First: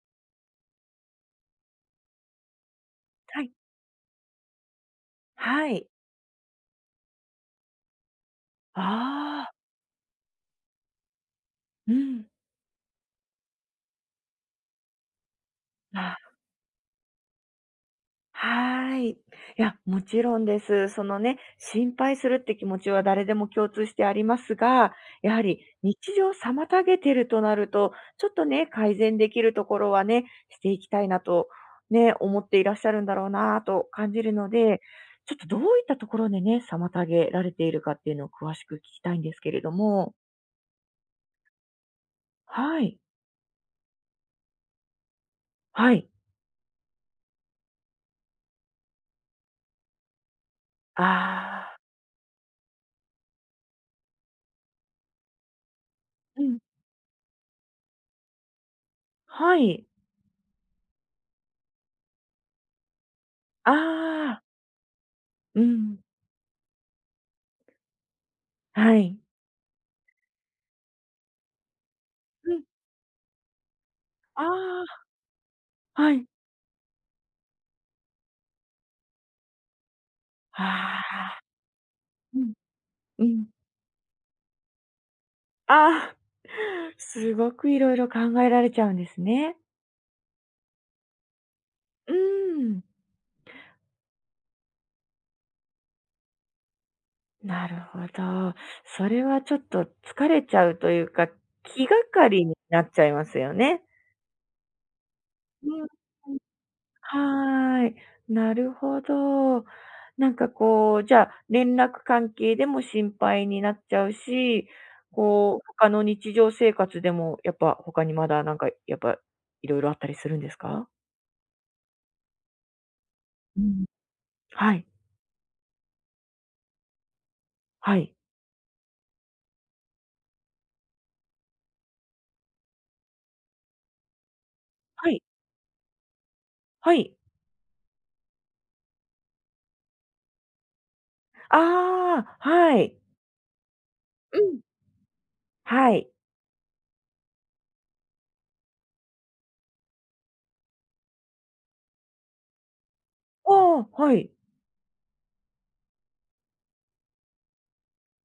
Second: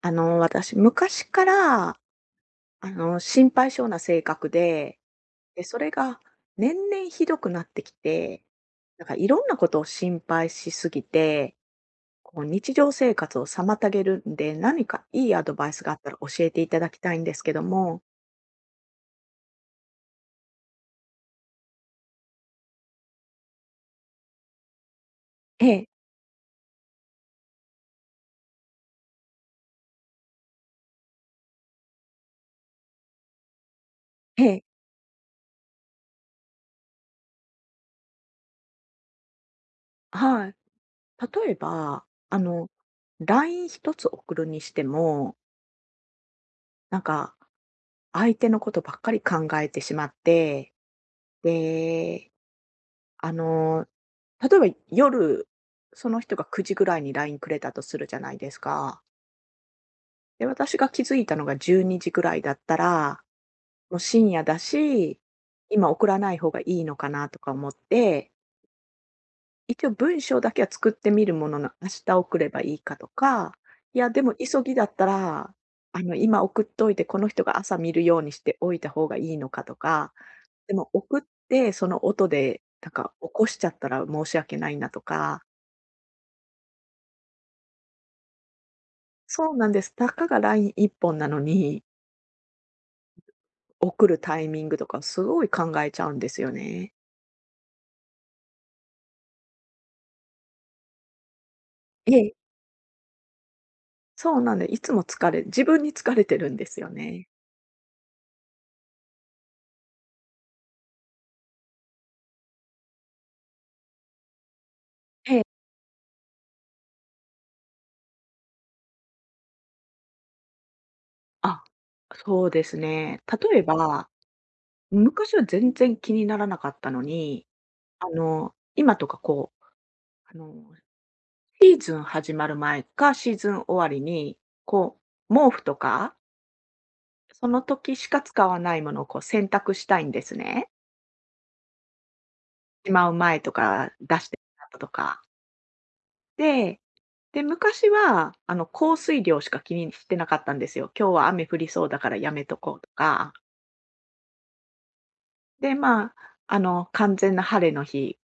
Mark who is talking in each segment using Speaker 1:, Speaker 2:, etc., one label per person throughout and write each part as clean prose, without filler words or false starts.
Speaker 1: 私、昔から、
Speaker 2: は
Speaker 1: 心
Speaker 2: い。
Speaker 1: 配性な性格で、
Speaker 2: は
Speaker 1: そ
Speaker 2: い。
Speaker 1: れが年々ひどくなってきて、なんかいろ
Speaker 2: あ
Speaker 1: ん
Speaker 2: あ、
Speaker 1: なことを心配しすぎて、
Speaker 2: うん。
Speaker 1: こう日常生活を妨げるんで、何かいいアドバイスがあった
Speaker 2: あ、
Speaker 1: ら教えていただきたいんですけども。
Speaker 2: はい。いや、もちろんです。そのね、心配するって気持ちは誰でも共通してありますが、やはり
Speaker 1: ええ、
Speaker 2: 日常を妨げてるとなると、ちょっとね、改善できるところはね、していきたいなと、ね、思っていらっしゃるんだろうなと感じる
Speaker 1: え
Speaker 2: の
Speaker 1: え、
Speaker 2: で、ちょっとどういったところでね、妨げられているかっていうのを詳しく聞きたいんですけれども。
Speaker 1: はい。例えば、
Speaker 2: はい。
Speaker 1: ライン一つ送るにしても、
Speaker 2: はい。
Speaker 1: なんか相手のことばっかり考えてしまって、
Speaker 2: ああ。
Speaker 1: で、あの例えば夜、その人
Speaker 2: う
Speaker 1: が
Speaker 2: ん。
Speaker 1: 9時ぐらいに LINE くれたとするじゃないですか。
Speaker 2: はい。
Speaker 1: で、私が気づいたのが12時ぐらいだったら、
Speaker 2: あ
Speaker 1: もう深
Speaker 2: あ、
Speaker 1: 夜だし、
Speaker 2: う
Speaker 1: 今
Speaker 2: ん、
Speaker 1: 送らない方がいいのかなとか思って、
Speaker 2: はい。
Speaker 1: 一応文章だけは作ってみるものの、明日送れ
Speaker 2: う
Speaker 1: ば
Speaker 2: ん、
Speaker 1: いいかとか、いや、でも急ぎだった
Speaker 2: あ
Speaker 1: ら、
Speaker 2: あ、はい。
Speaker 1: 今送っといて、この人が朝見るようにしておいた方がいいのかとか、でも
Speaker 2: あ
Speaker 1: 送っ
Speaker 2: あ、
Speaker 1: て、その音
Speaker 2: うん、
Speaker 1: で、なんか
Speaker 2: う
Speaker 1: 起こ
Speaker 2: ん。
Speaker 1: しちゃったら申し訳ないなとか、
Speaker 2: ああ、すごくいろいろ考えられちゃうんです
Speaker 1: そう
Speaker 2: ね。
Speaker 1: なんです。たかがライン一本なのに、
Speaker 2: うーん、
Speaker 1: 送るタイミングとかすごい考えちゃうんですよね。
Speaker 2: なるほど。それはちょっと疲れちゃうというか、気が
Speaker 1: え
Speaker 2: か
Speaker 1: え。
Speaker 2: りになっちゃいますよね。
Speaker 1: そうなんで、いつも自
Speaker 2: う
Speaker 1: 分
Speaker 2: ん。
Speaker 1: に疲れてるんですよ
Speaker 2: は
Speaker 1: ね。
Speaker 2: ーい。なるほど。なんかこう、じゃあ、連絡関係でも心配になっちゃうし、
Speaker 1: え
Speaker 2: こ
Speaker 1: え。
Speaker 2: う、他の日常生活でも、やっぱ他にまだなんか、やっぱ、いろいろあったりするんですか？
Speaker 1: あ、そうですね。例
Speaker 2: う
Speaker 1: え
Speaker 2: ん。
Speaker 1: ば、
Speaker 2: はい、
Speaker 1: 昔は全然気にならなかったのに、
Speaker 2: はい、
Speaker 1: 今とかこう、あの、シーズン始まる前か、シーズン終わりに、こ
Speaker 2: はい、
Speaker 1: う、毛布とか、
Speaker 2: はい。
Speaker 1: その時しか使わないものをこう洗濯したいんですね。
Speaker 2: ああ、は
Speaker 1: し
Speaker 2: い。
Speaker 1: まう前とか、出し
Speaker 2: う
Speaker 1: ても
Speaker 2: ん。
Speaker 1: らったとか。
Speaker 2: はい。
Speaker 1: で、で、昔は、降水量しか気にしてなかったんですよ。今日は雨降りそうだからやめとこうとか。
Speaker 2: おーはい。
Speaker 1: で、まあ、完全な晴れの日、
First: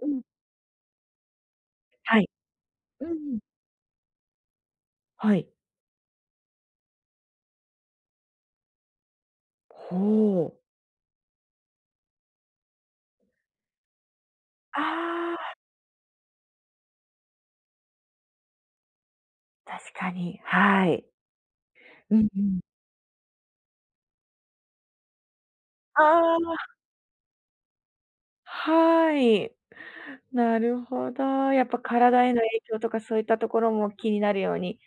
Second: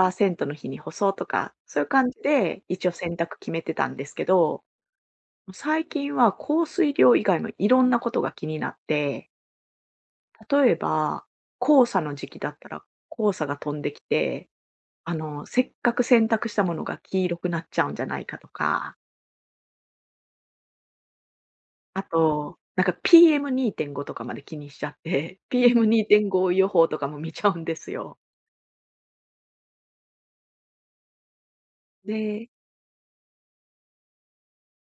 Speaker 2: うん。
Speaker 1: の日に干そうとか、そういう感じ
Speaker 2: はい。
Speaker 1: で、一応
Speaker 2: う
Speaker 1: 選択
Speaker 2: ん。
Speaker 1: 決めてたんですけど、
Speaker 2: はい。
Speaker 1: 最近は降水量以外のいろんなことが気になって、
Speaker 2: ほう。
Speaker 1: 例えば、黄砂の時期だったら、黄砂が飛んできて、
Speaker 2: ああ、
Speaker 1: せっかく洗濯したものが黄色くなっちゃうんじゃないかとか、
Speaker 2: 確かに、はい。
Speaker 1: あ
Speaker 2: うんう
Speaker 1: と、
Speaker 2: ん。
Speaker 1: なんか PM2.5 とかまで気にしちゃって、
Speaker 2: あ
Speaker 1: PM2.5 予
Speaker 2: あ。
Speaker 1: 報とかも見ちゃうんですよ。
Speaker 2: はい。なるほど。やっぱ体への
Speaker 1: で
Speaker 2: 影響とかそういったところも気になるように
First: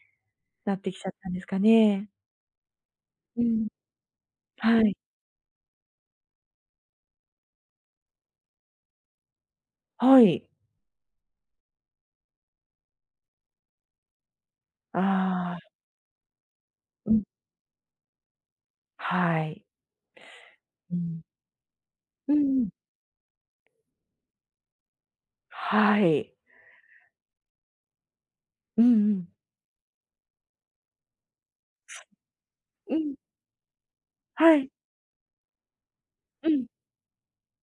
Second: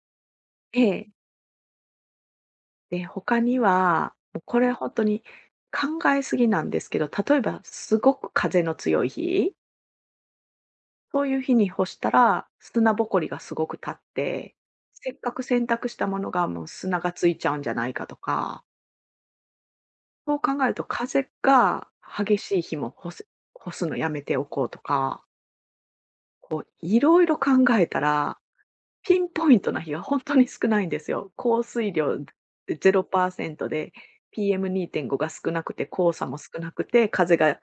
Speaker 2: なっ
Speaker 1: え
Speaker 2: てきち
Speaker 1: え。
Speaker 2: ゃったんですかね。
Speaker 1: で、他
Speaker 2: う
Speaker 1: に
Speaker 2: ん。
Speaker 1: は、もうこれ
Speaker 2: は
Speaker 1: 本
Speaker 2: い。
Speaker 1: 当に考えすぎなんですけど、例えばすごく風の強い日、
Speaker 2: はい。
Speaker 1: そういう日に干したら、砂ぼこりがすごく立って、せっかく
Speaker 2: あ
Speaker 1: 洗
Speaker 2: あ。
Speaker 1: 濯したものがもう砂が
Speaker 2: うん。
Speaker 1: ついちゃうんじゃないかとか、
Speaker 2: はい。
Speaker 1: そう考えると
Speaker 2: うん。
Speaker 1: 風が
Speaker 2: う
Speaker 1: 激
Speaker 2: ん
Speaker 1: しい
Speaker 2: うん。
Speaker 1: 日も干すのやめておこうとか、
Speaker 2: はい。
Speaker 1: いろいろ考えたら
Speaker 2: うんう
Speaker 1: ピ
Speaker 2: ん。
Speaker 1: ンポイントな日は本当に少ないんですよ。降水量
Speaker 2: うん。
Speaker 1: 0%で、
Speaker 2: はい。
Speaker 1: PM2.5 が少なくて、黄砂も
Speaker 2: う
Speaker 1: 少
Speaker 2: ん。
Speaker 1: なくて、風が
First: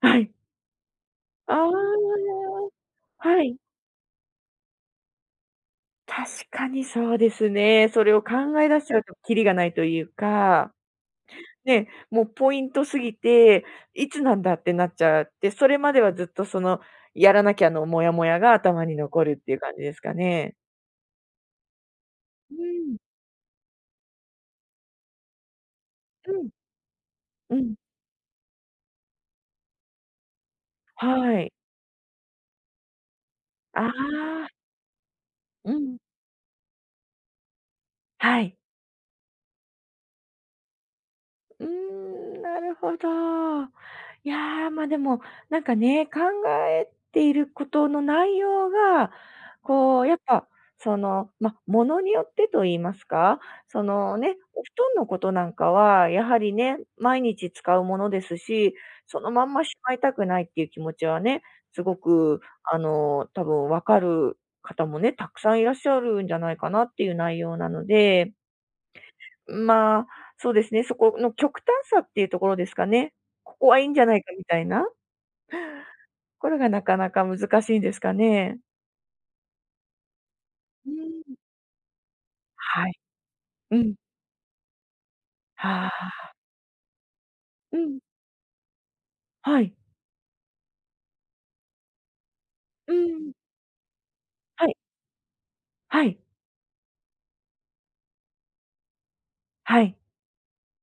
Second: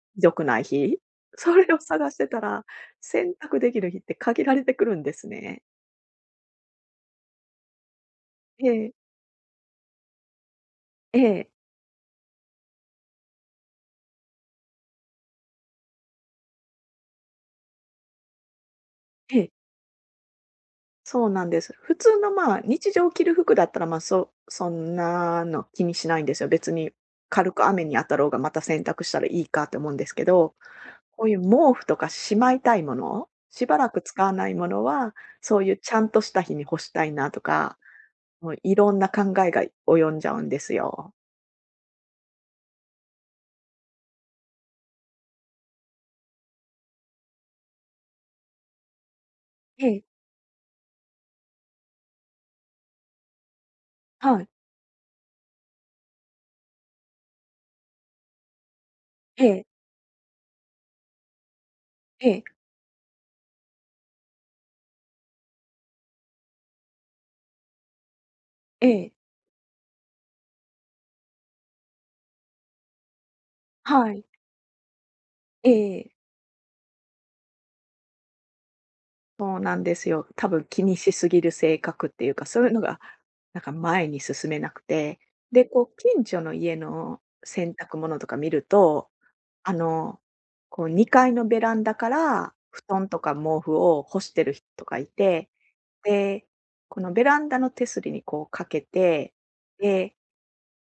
Speaker 2: は
Speaker 1: 良
Speaker 2: い。
Speaker 1: くない日。そ
Speaker 2: あ
Speaker 1: れを探して
Speaker 2: あ。
Speaker 1: たら、選
Speaker 2: はい。
Speaker 1: 択できる日って限られてくるんですね。
Speaker 2: 確かにそうですね。それを考
Speaker 1: え
Speaker 2: え出し
Speaker 1: え、
Speaker 2: ちゃうとキリがないというか。
Speaker 1: ええ、
Speaker 2: ね、もうポイントすぎて、いつなんだってなっちゃって、それまではずっとその、やらなきゃのモヤモヤが頭に残る
Speaker 1: え
Speaker 2: って
Speaker 1: え、
Speaker 2: いう感じですかね。
Speaker 1: そうなんです。普通の、
Speaker 2: う
Speaker 1: まあ、日
Speaker 2: ん、
Speaker 1: 常着る服だったら、まあ、そんなの気にしないん
Speaker 2: う
Speaker 1: ですよ。
Speaker 2: ん、
Speaker 1: 別に軽
Speaker 2: う
Speaker 1: く
Speaker 2: ん、
Speaker 1: 雨に当たろうが、また洗濯したらいいかって思うんですけどこうい
Speaker 2: は
Speaker 1: う
Speaker 2: い。
Speaker 1: 毛布とかしまいたいもの、しば
Speaker 2: あ
Speaker 1: らく使わ
Speaker 2: あ、
Speaker 1: ないものは、そう
Speaker 2: う
Speaker 1: いうち
Speaker 2: ん、
Speaker 1: ゃんとした日に干したいなとか、
Speaker 2: は
Speaker 1: もう
Speaker 2: い。
Speaker 1: いろんな考えが及んじゃうんですよ。
Speaker 2: うーん、なるほど。いやー、ま、でも、なんかね、考えていることの内容が、
Speaker 1: え
Speaker 2: こ
Speaker 1: え、
Speaker 2: う、やっぱ、その、まあ、ものによってと言いますか、そのね、
Speaker 1: はい、
Speaker 2: お布団のことなんかは、やはりね、毎日使うものですし、そのま
Speaker 1: え
Speaker 2: んま
Speaker 1: え、
Speaker 2: しまいたくないっていう気持ちはね、すご
Speaker 1: え
Speaker 2: く、
Speaker 1: え、
Speaker 2: 多分分かる方もね、たくさんいらっしゃるんじゃないかなっていう内容なので、
Speaker 1: ええ、
Speaker 2: まあ、そうですね、そこの極端さっていうところですかね。ここはいいんじゃ
Speaker 1: は
Speaker 2: ない
Speaker 1: い、
Speaker 2: かみたいな、
Speaker 1: ええ。
Speaker 2: これがなかなか難しいんですかね。
Speaker 1: そうなんですよ。多分気
Speaker 2: う
Speaker 1: にし
Speaker 2: ん。
Speaker 1: すぎる性格っていうか、そういうの
Speaker 2: はい。
Speaker 1: が、なんか
Speaker 2: うん。
Speaker 1: 前に進めなくて、で、
Speaker 2: は
Speaker 1: こう近
Speaker 2: あ。
Speaker 1: 所の家の洗
Speaker 2: う
Speaker 1: 濯
Speaker 2: ん。
Speaker 1: 物とか見ると、
Speaker 2: は
Speaker 1: あ
Speaker 2: い。
Speaker 1: の、こう2階のベランダから布
Speaker 2: う
Speaker 1: 団と
Speaker 2: ん。
Speaker 1: か毛布を干してる
Speaker 2: はい。
Speaker 1: 人がいて、
Speaker 2: はい。
Speaker 1: で、このベランダの手すりにこうかけて、
Speaker 2: はい。
Speaker 1: で、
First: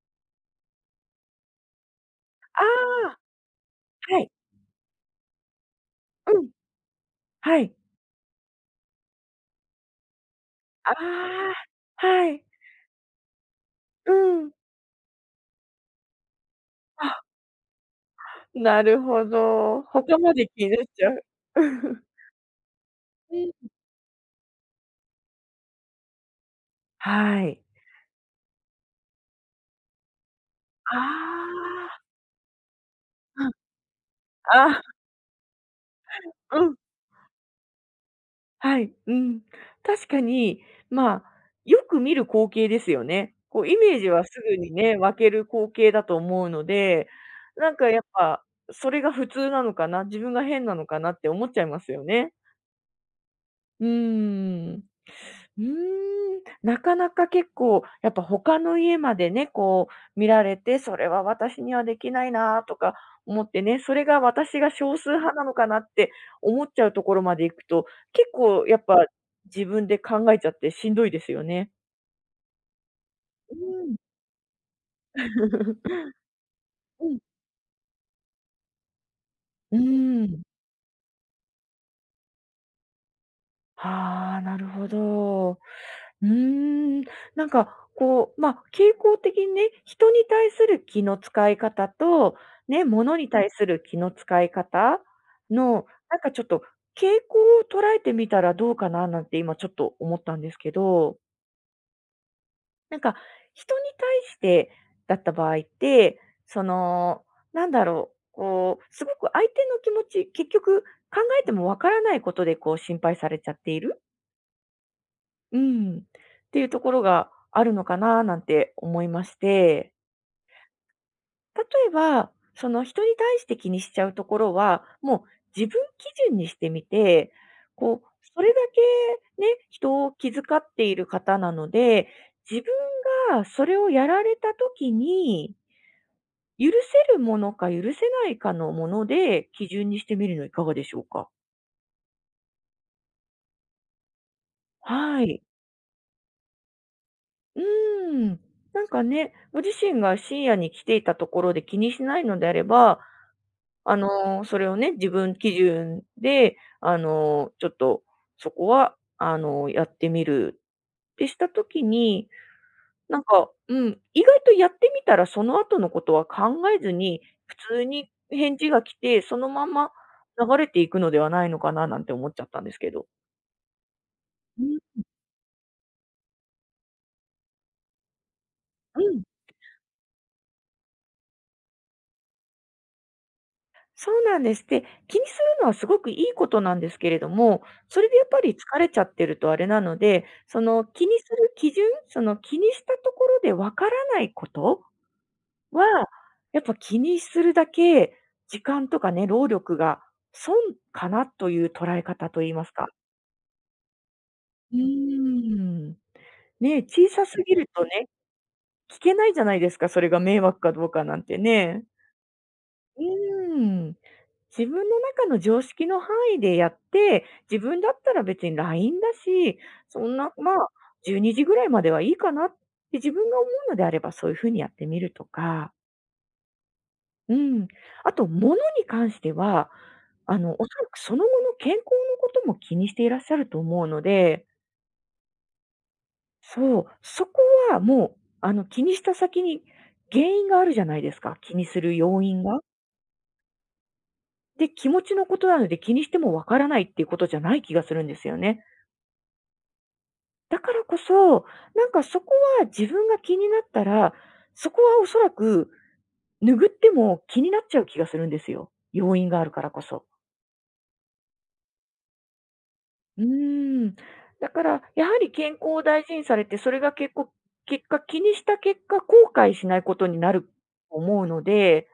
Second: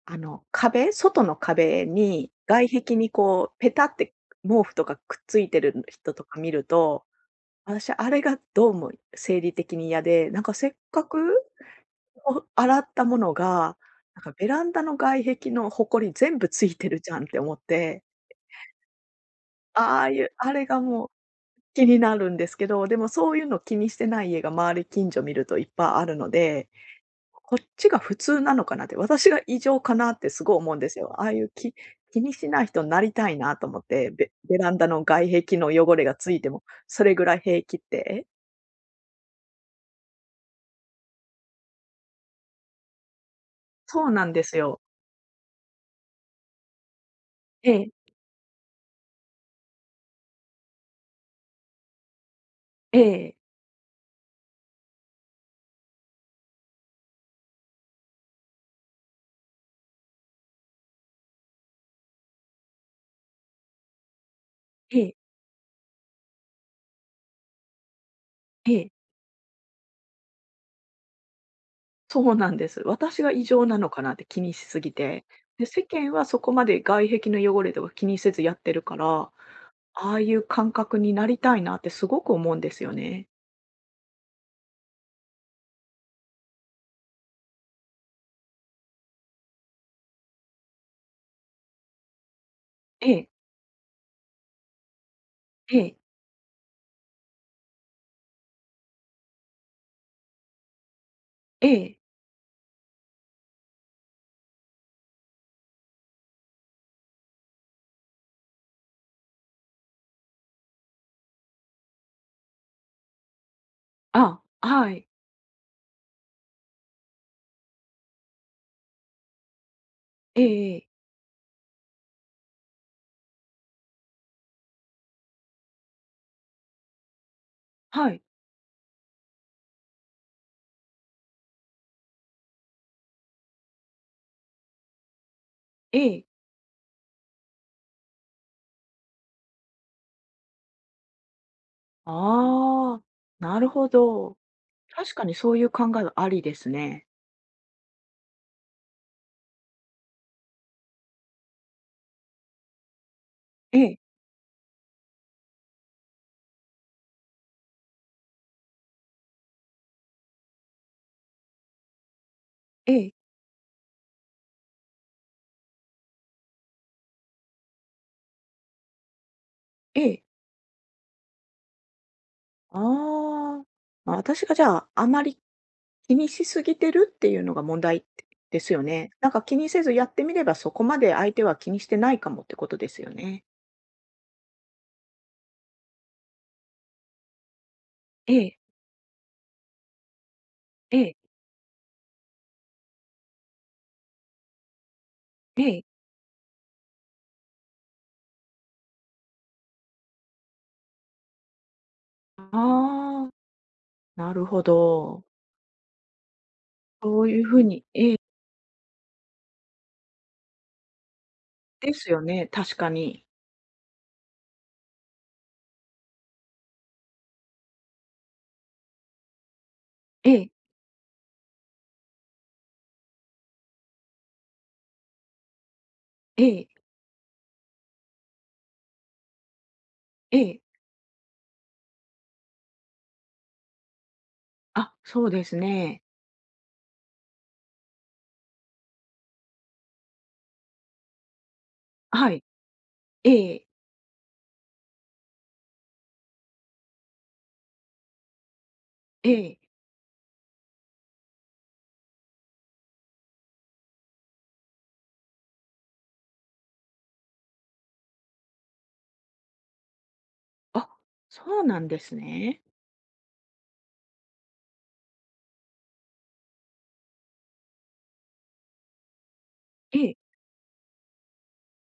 Speaker 1: あの壁、外の壁に
Speaker 2: あ
Speaker 1: 外壁に
Speaker 2: あ、
Speaker 1: こうペタって
Speaker 2: はい。
Speaker 1: 毛布とかくっついてる人と
Speaker 2: う
Speaker 1: か
Speaker 2: ん。
Speaker 1: 見ると
Speaker 2: はい。
Speaker 1: 私、あれがどうも生理的に嫌で、なんかせっかく、
Speaker 2: ああ、はい。
Speaker 1: 洗ったものが、
Speaker 2: う
Speaker 1: なんかベ
Speaker 2: ん。
Speaker 1: ランダの外壁のほこり全部ついてるじゃん
Speaker 2: あ、
Speaker 1: って思って、
Speaker 2: なるほど。
Speaker 1: ああ
Speaker 2: 他
Speaker 1: いう、
Speaker 2: まで
Speaker 1: あれ
Speaker 2: 気にな
Speaker 1: が
Speaker 2: っ
Speaker 1: も
Speaker 2: ち
Speaker 1: う
Speaker 2: ゃう。う
Speaker 1: 気に
Speaker 2: ん。
Speaker 1: なるんですけど、でもそういうの 気にしてない家が周り近所見るといっぱいあるので、
Speaker 2: は
Speaker 1: こっ
Speaker 2: い。
Speaker 1: ちが普通なのかなって、私が異常かなってすごい思うんで
Speaker 2: あ
Speaker 1: すよ。ああいう
Speaker 2: あ。
Speaker 1: 気にしない人になりたい
Speaker 2: うん。
Speaker 1: なと思って、ベラン
Speaker 2: ああ、
Speaker 1: ダの外壁の汚れがついて
Speaker 2: う
Speaker 1: も、
Speaker 2: ん。
Speaker 1: それぐらい平気って。
Speaker 2: はい、うん。確かに、まあ、よく見る光景ですよね。こうイメー
Speaker 1: そ
Speaker 2: ジ
Speaker 1: う
Speaker 2: は
Speaker 1: な
Speaker 2: す
Speaker 1: んです
Speaker 2: ぐに
Speaker 1: よ。
Speaker 2: ね、湧ける光景だと思うので、
Speaker 1: え
Speaker 2: なんか
Speaker 1: え。
Speaker 2: やっぱ、それが普通なのかな、自分が変なのかなって思っちゃいますよね。
Speaker 1: ええ、
Speaker 2: うーん。うーん、なかなか結構やっぱ他の家までね、こう見られて、それは私にはできないなとか思ってね、それが私が少
Speaker 1: え
Speaker 2: 数
Speaker 1: え、
Speaker 2: 派なのかなって思っちゃうところまで行くと、結構
Speaker 1: え
Speaker 2: やっ
Speaker 1: え、
Speaker 2: ぱ自分で考えちゃってしんどいですよね。
Speaker 1: そうなんです。私が異
Speaker 2: う
Speaker 1: 常なの
Speaker 2: ん。
Speaker 1: かなって気にしすぎて。で、世間はそこまで
Speaker 2: う
Speaker 1: 外
Speaker 2: ん。
Speaker 1: 壁の汚れとか気にせずやってるから、
Speaker 2: う
Speaker 1: ああ
Speaker 2: ー
Speaker 1: いう
Speaker 2: ん。
Speaker 1: 感覚になりたいなってすごく思うんですよね。
Speaker 2: はあ、なるほど。うーん、なんかこう、ま、あ傾向的にね、人に対する気の使い方と、ね、
Speaker 1: え
Speaker 2: 物
Speaker 1: え、
Speaker 2: に対する気の使い方
Speaker 1: え
Speaker 2: の、
Speaker 1: え、
Speaker 2: なんかちょっと傾向を捉えてみたらどうかななんて今ちょっと思ったんですけど、
Speaker 1: ええ、
Speaker 2: なんか人に対してだった場合って、その、なんだろう、こう、すごく相手の気持ち、結局考えてもわからないことでこう心配されちゃっている？
Speaker 1: あ、はい、
Speaker 2: うん。っていうところがあるのかななんて思いまして、
Speaker 1: ええええ、
Speaker 2: 例えば、その人に対して気にしちゃうところは、もう自分基準にしてみて、こう、
Speaker 1: はい、
Speaker 2: それだけね、人を気遣っている方なので、自分がそれをやられた時に、
Speaker 1: ええ、
Speaker 2: 許せるものか許せないかのもので基準にしてみるのいかがでしょうか？
Speaker 1: ああ、なるほど。確
Speaker 2: は
Speaker 1: かに
Speaker 2: い。
Speaker 1: そういう考えはありですね。
Speaker 2: うーん。なんかね、ご自身が深夜に来ていたところで気にしないのであれば、
Speaker 1: ええ、
Speaker 2: それをね、自分基準で、ちょっとそこは、やってみるってした時に、
Speaker 1: ええ、
Speaker 2: なんか、うん、意外とやってみたらその後のことは考えずに、普通に返事が来て、そのまま
Speaker 1: ええ、
Speaker 2: 流れていくのではないのかななんて思っちゃったんですけど。
Speaker 1: ああ。ま、私がじ
Speaker 2: う
Speaker 1: ゃ
Speaker 2: ん、
Speaker 1: あ、あまり気にしすぎてるっていうのが問題ですよ
Speaker 2: う
Speaker 1: ね。
Speaker 2: ん。
Speaker 1: なんか気にせずやってみれば、そこまで相手は気にしてないかもってことですよね。
Speaker 2: そうなんです。で、気にするのはすごくいいことなんですけれども、それでやっ
Speaker 1: え
Speaker 2: ぱり
Speaker 1: え、
Speaker 2: 疲れちゃってるとあれなので、その
Speaker 1: え
Speaker 2: 気
Speaker 1: え、
Speaker 2: にする基準、その気にしたところでわからないこと
Speaker 1: ええ。
Speaker 2: は、やっぱ気にするだけ時間とかね、労力が損かなという捉え方といいますか。
Speaker 1: ああ、なるほ
Speaker 2: う
Speaker 1: ど。
Speaker 2: ーん。ね、小
Speaker 1: そ
Speaker 2: さ
Speaker 1: うい
Speaker 2: す
Speaker 1: うふ
Speaker 2: ぎ
Speaker 1: う
Speaker 2: ると
Speaker 1: に、
Speaker 2: ね、
Speaker 1: ええ、
Speaker 2: 聞けないじゃないですか、それが迷惑かどうかなんてね。
Speaker 1: ですよね、確か
Speaker 2: う
Speaker 1: に。
Speaker 2: ーん。自分の中の常識の範囲でやって、自分だったら別に LINE だし、そんな、
Speaker 1: ええ、
Speaker 2: まあ、12時ぐらいまではいいかなって自分が思うのであれば、そういう風にやってみるとか、
Speaker 1: ええ、
Speaker 2: うん。あと、物に関しては、
Speaker 1: ええ。
Speaker 2: おそらくその後の健康のことも気にしていらっしゃると思うので、
Speaker 1: あ、そうですね。
Speaker 2: そう、そこはもう、気にした先に原因があるじゃないですか、気にする要
Speaker 1: はい。
Speaker 2: 因が。
Speaker 1: ええ、
Speaker 2: で、気持ちのことなので気にしてもわからないっていうことじゃない気がするんですよね。
Speaker 1: ええ。
Speaker 2: だからこそ、なんかそこは自分が気になったら、そこはおそらく拭っても気になっちゃう気がするんですよ。要因があるからこそ。
Speaker 1: あ、そうなんですね。
Speaker 2: うーん。だから、やはり健康を大事にされて、それが結構、結果、気にした結果、後悔しないこ
Speaker 1: え
Speaker 2: と
Speaker 1: え、
Speaker 2: になると思うので、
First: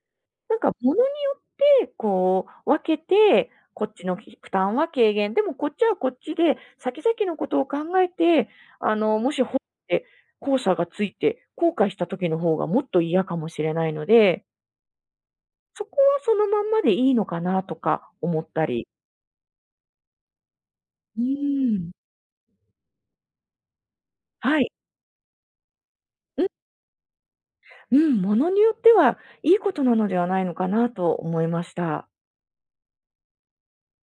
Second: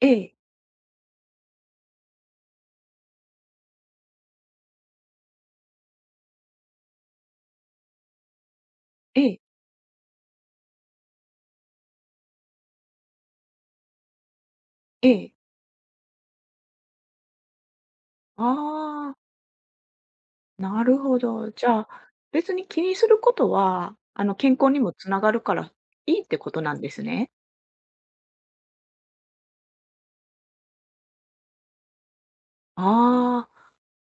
Speaker 1: ええ、
Speaker 2: なんか物によってこう分けて、こっちのひ負担は軽減、でもこっちはこっちで、先々のことを考えて、
Speaker 1: え
Speaker 2: も
Speaker 1: え、
Speaker 2: しほって後者がついて、後悔した時の方がもっと嫌かもしれないので、
Speaker 1: ええ。
Speaker 2: そこはそのまんまでいいのかなとか思ったり。
Speaker 1: ああ。なるほ
Speaker 2: う
Speaker 1: ど。じ
Speaker 2: ー
Speaker 1: ゃあ、
Speaker 2: ん。
Speaker 1: 別に気にすることは、健
Speaker 2: は
Speaker 1: 康
Speaker 2: い。
Speaker 1: にもつながるからいいって
Speaker 2: うん、
Speaker 1: ことなんですね。
Speaker 2: うん、物によってはいいことなのではないのかなと思いました。
Speaker 1: あ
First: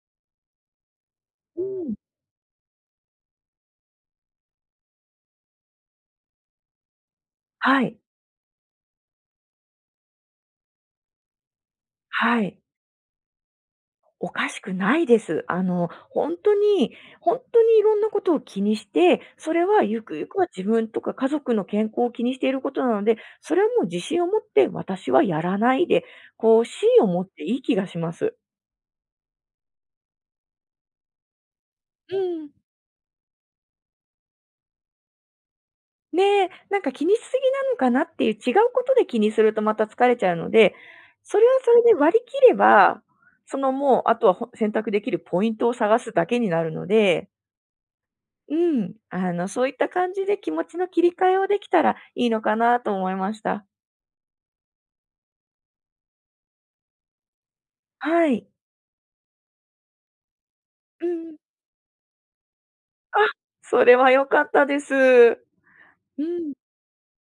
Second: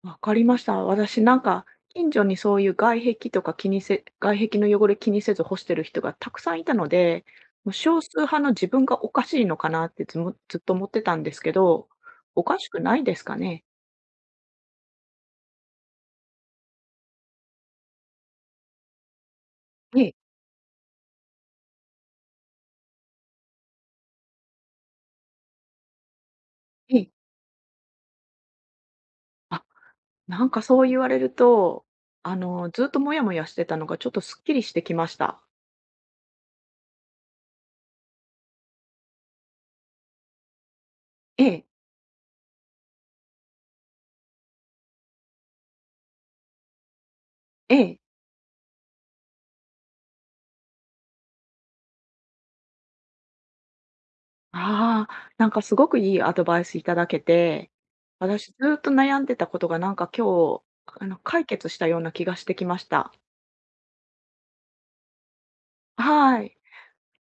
Speaker 1: あ、わかりました。私なん
Speaker 2: う
Speaker 1: か、
Speaker 2: ん。
Speaker 1: 近所にそういう外壁の汚れ気にせず干してる人がたくさんいたので、もう
Speaker 2: はい。
Speaker 1: 少数派の自分がおかしいのかなってずむずっと思ってたんですけど、
Speaker 2: は
Speaker 1: おか
Speaker 2: い。
Speaker 1: しくないですかね？
Speaker 2: おかしくないです。本当に本当にいろんなことを気にして、それは
Speaker 1: え
Speaker 2: ゆ
Speaker 1: え、
Speaker 2: くゆくは自分とか家族の健康を気にしていることなので、それはもう自信を持って私はやらないで、こう
Speaker 1: え
Speaker 2: 芯を
Speaker 1: え。
Speaker 2: 持っていい気がします。
Speaker 1: あ、なんかそう言われると、
Speaker 2: うん。
Speaker 1: ずっとモヤモヤしてたのがちょっとすっきりしてきました。
Speaker 2: ねえ、なんか気にしすぎなのかなっていう違うことで気にするとまた疲れちゃうので、そ
Speaker 1: え
Speaker 2: れは
Speaker 1: え、
Speaker 2: それで割り切れば、そのもうあとはほ選択できるポイントを探すだけになるので、
Speaker 1: ええ。
Speaker 2: うん、そういった感じで気持ちの切り替えをできたらいいのかなと思いました。
Speaker 1: ああ、なんかすごくいいアドバイスいただけて、
Speaker 2: はい。
Speaker 1: 私ずっと悩んでたことがなんか今日、
Speaker 2: うん。
Speaker 1: 解決したような気がしてきました。
Speaker 2: あ、それは良かったです。う
Speaker 1: は
Speaker 2: ん。
Speaker 1: い。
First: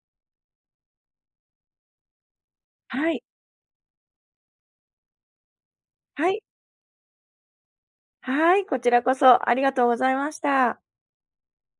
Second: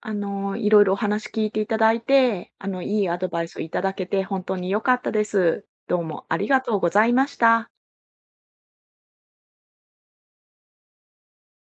Speaker 1: いろいろお話聞いていただいて、いい
Speaker 2: は
Speaker 1: ア
Speaker 2: い。
Speaker 1: ドバイスをいただけて本当に良かったです。どうも
Speaker 2: は
Speaker 1: あ
Speaker 2: い。
Speaker 1: りがとうございました。
Speaker 2: はい、こちらこそありがとうございました。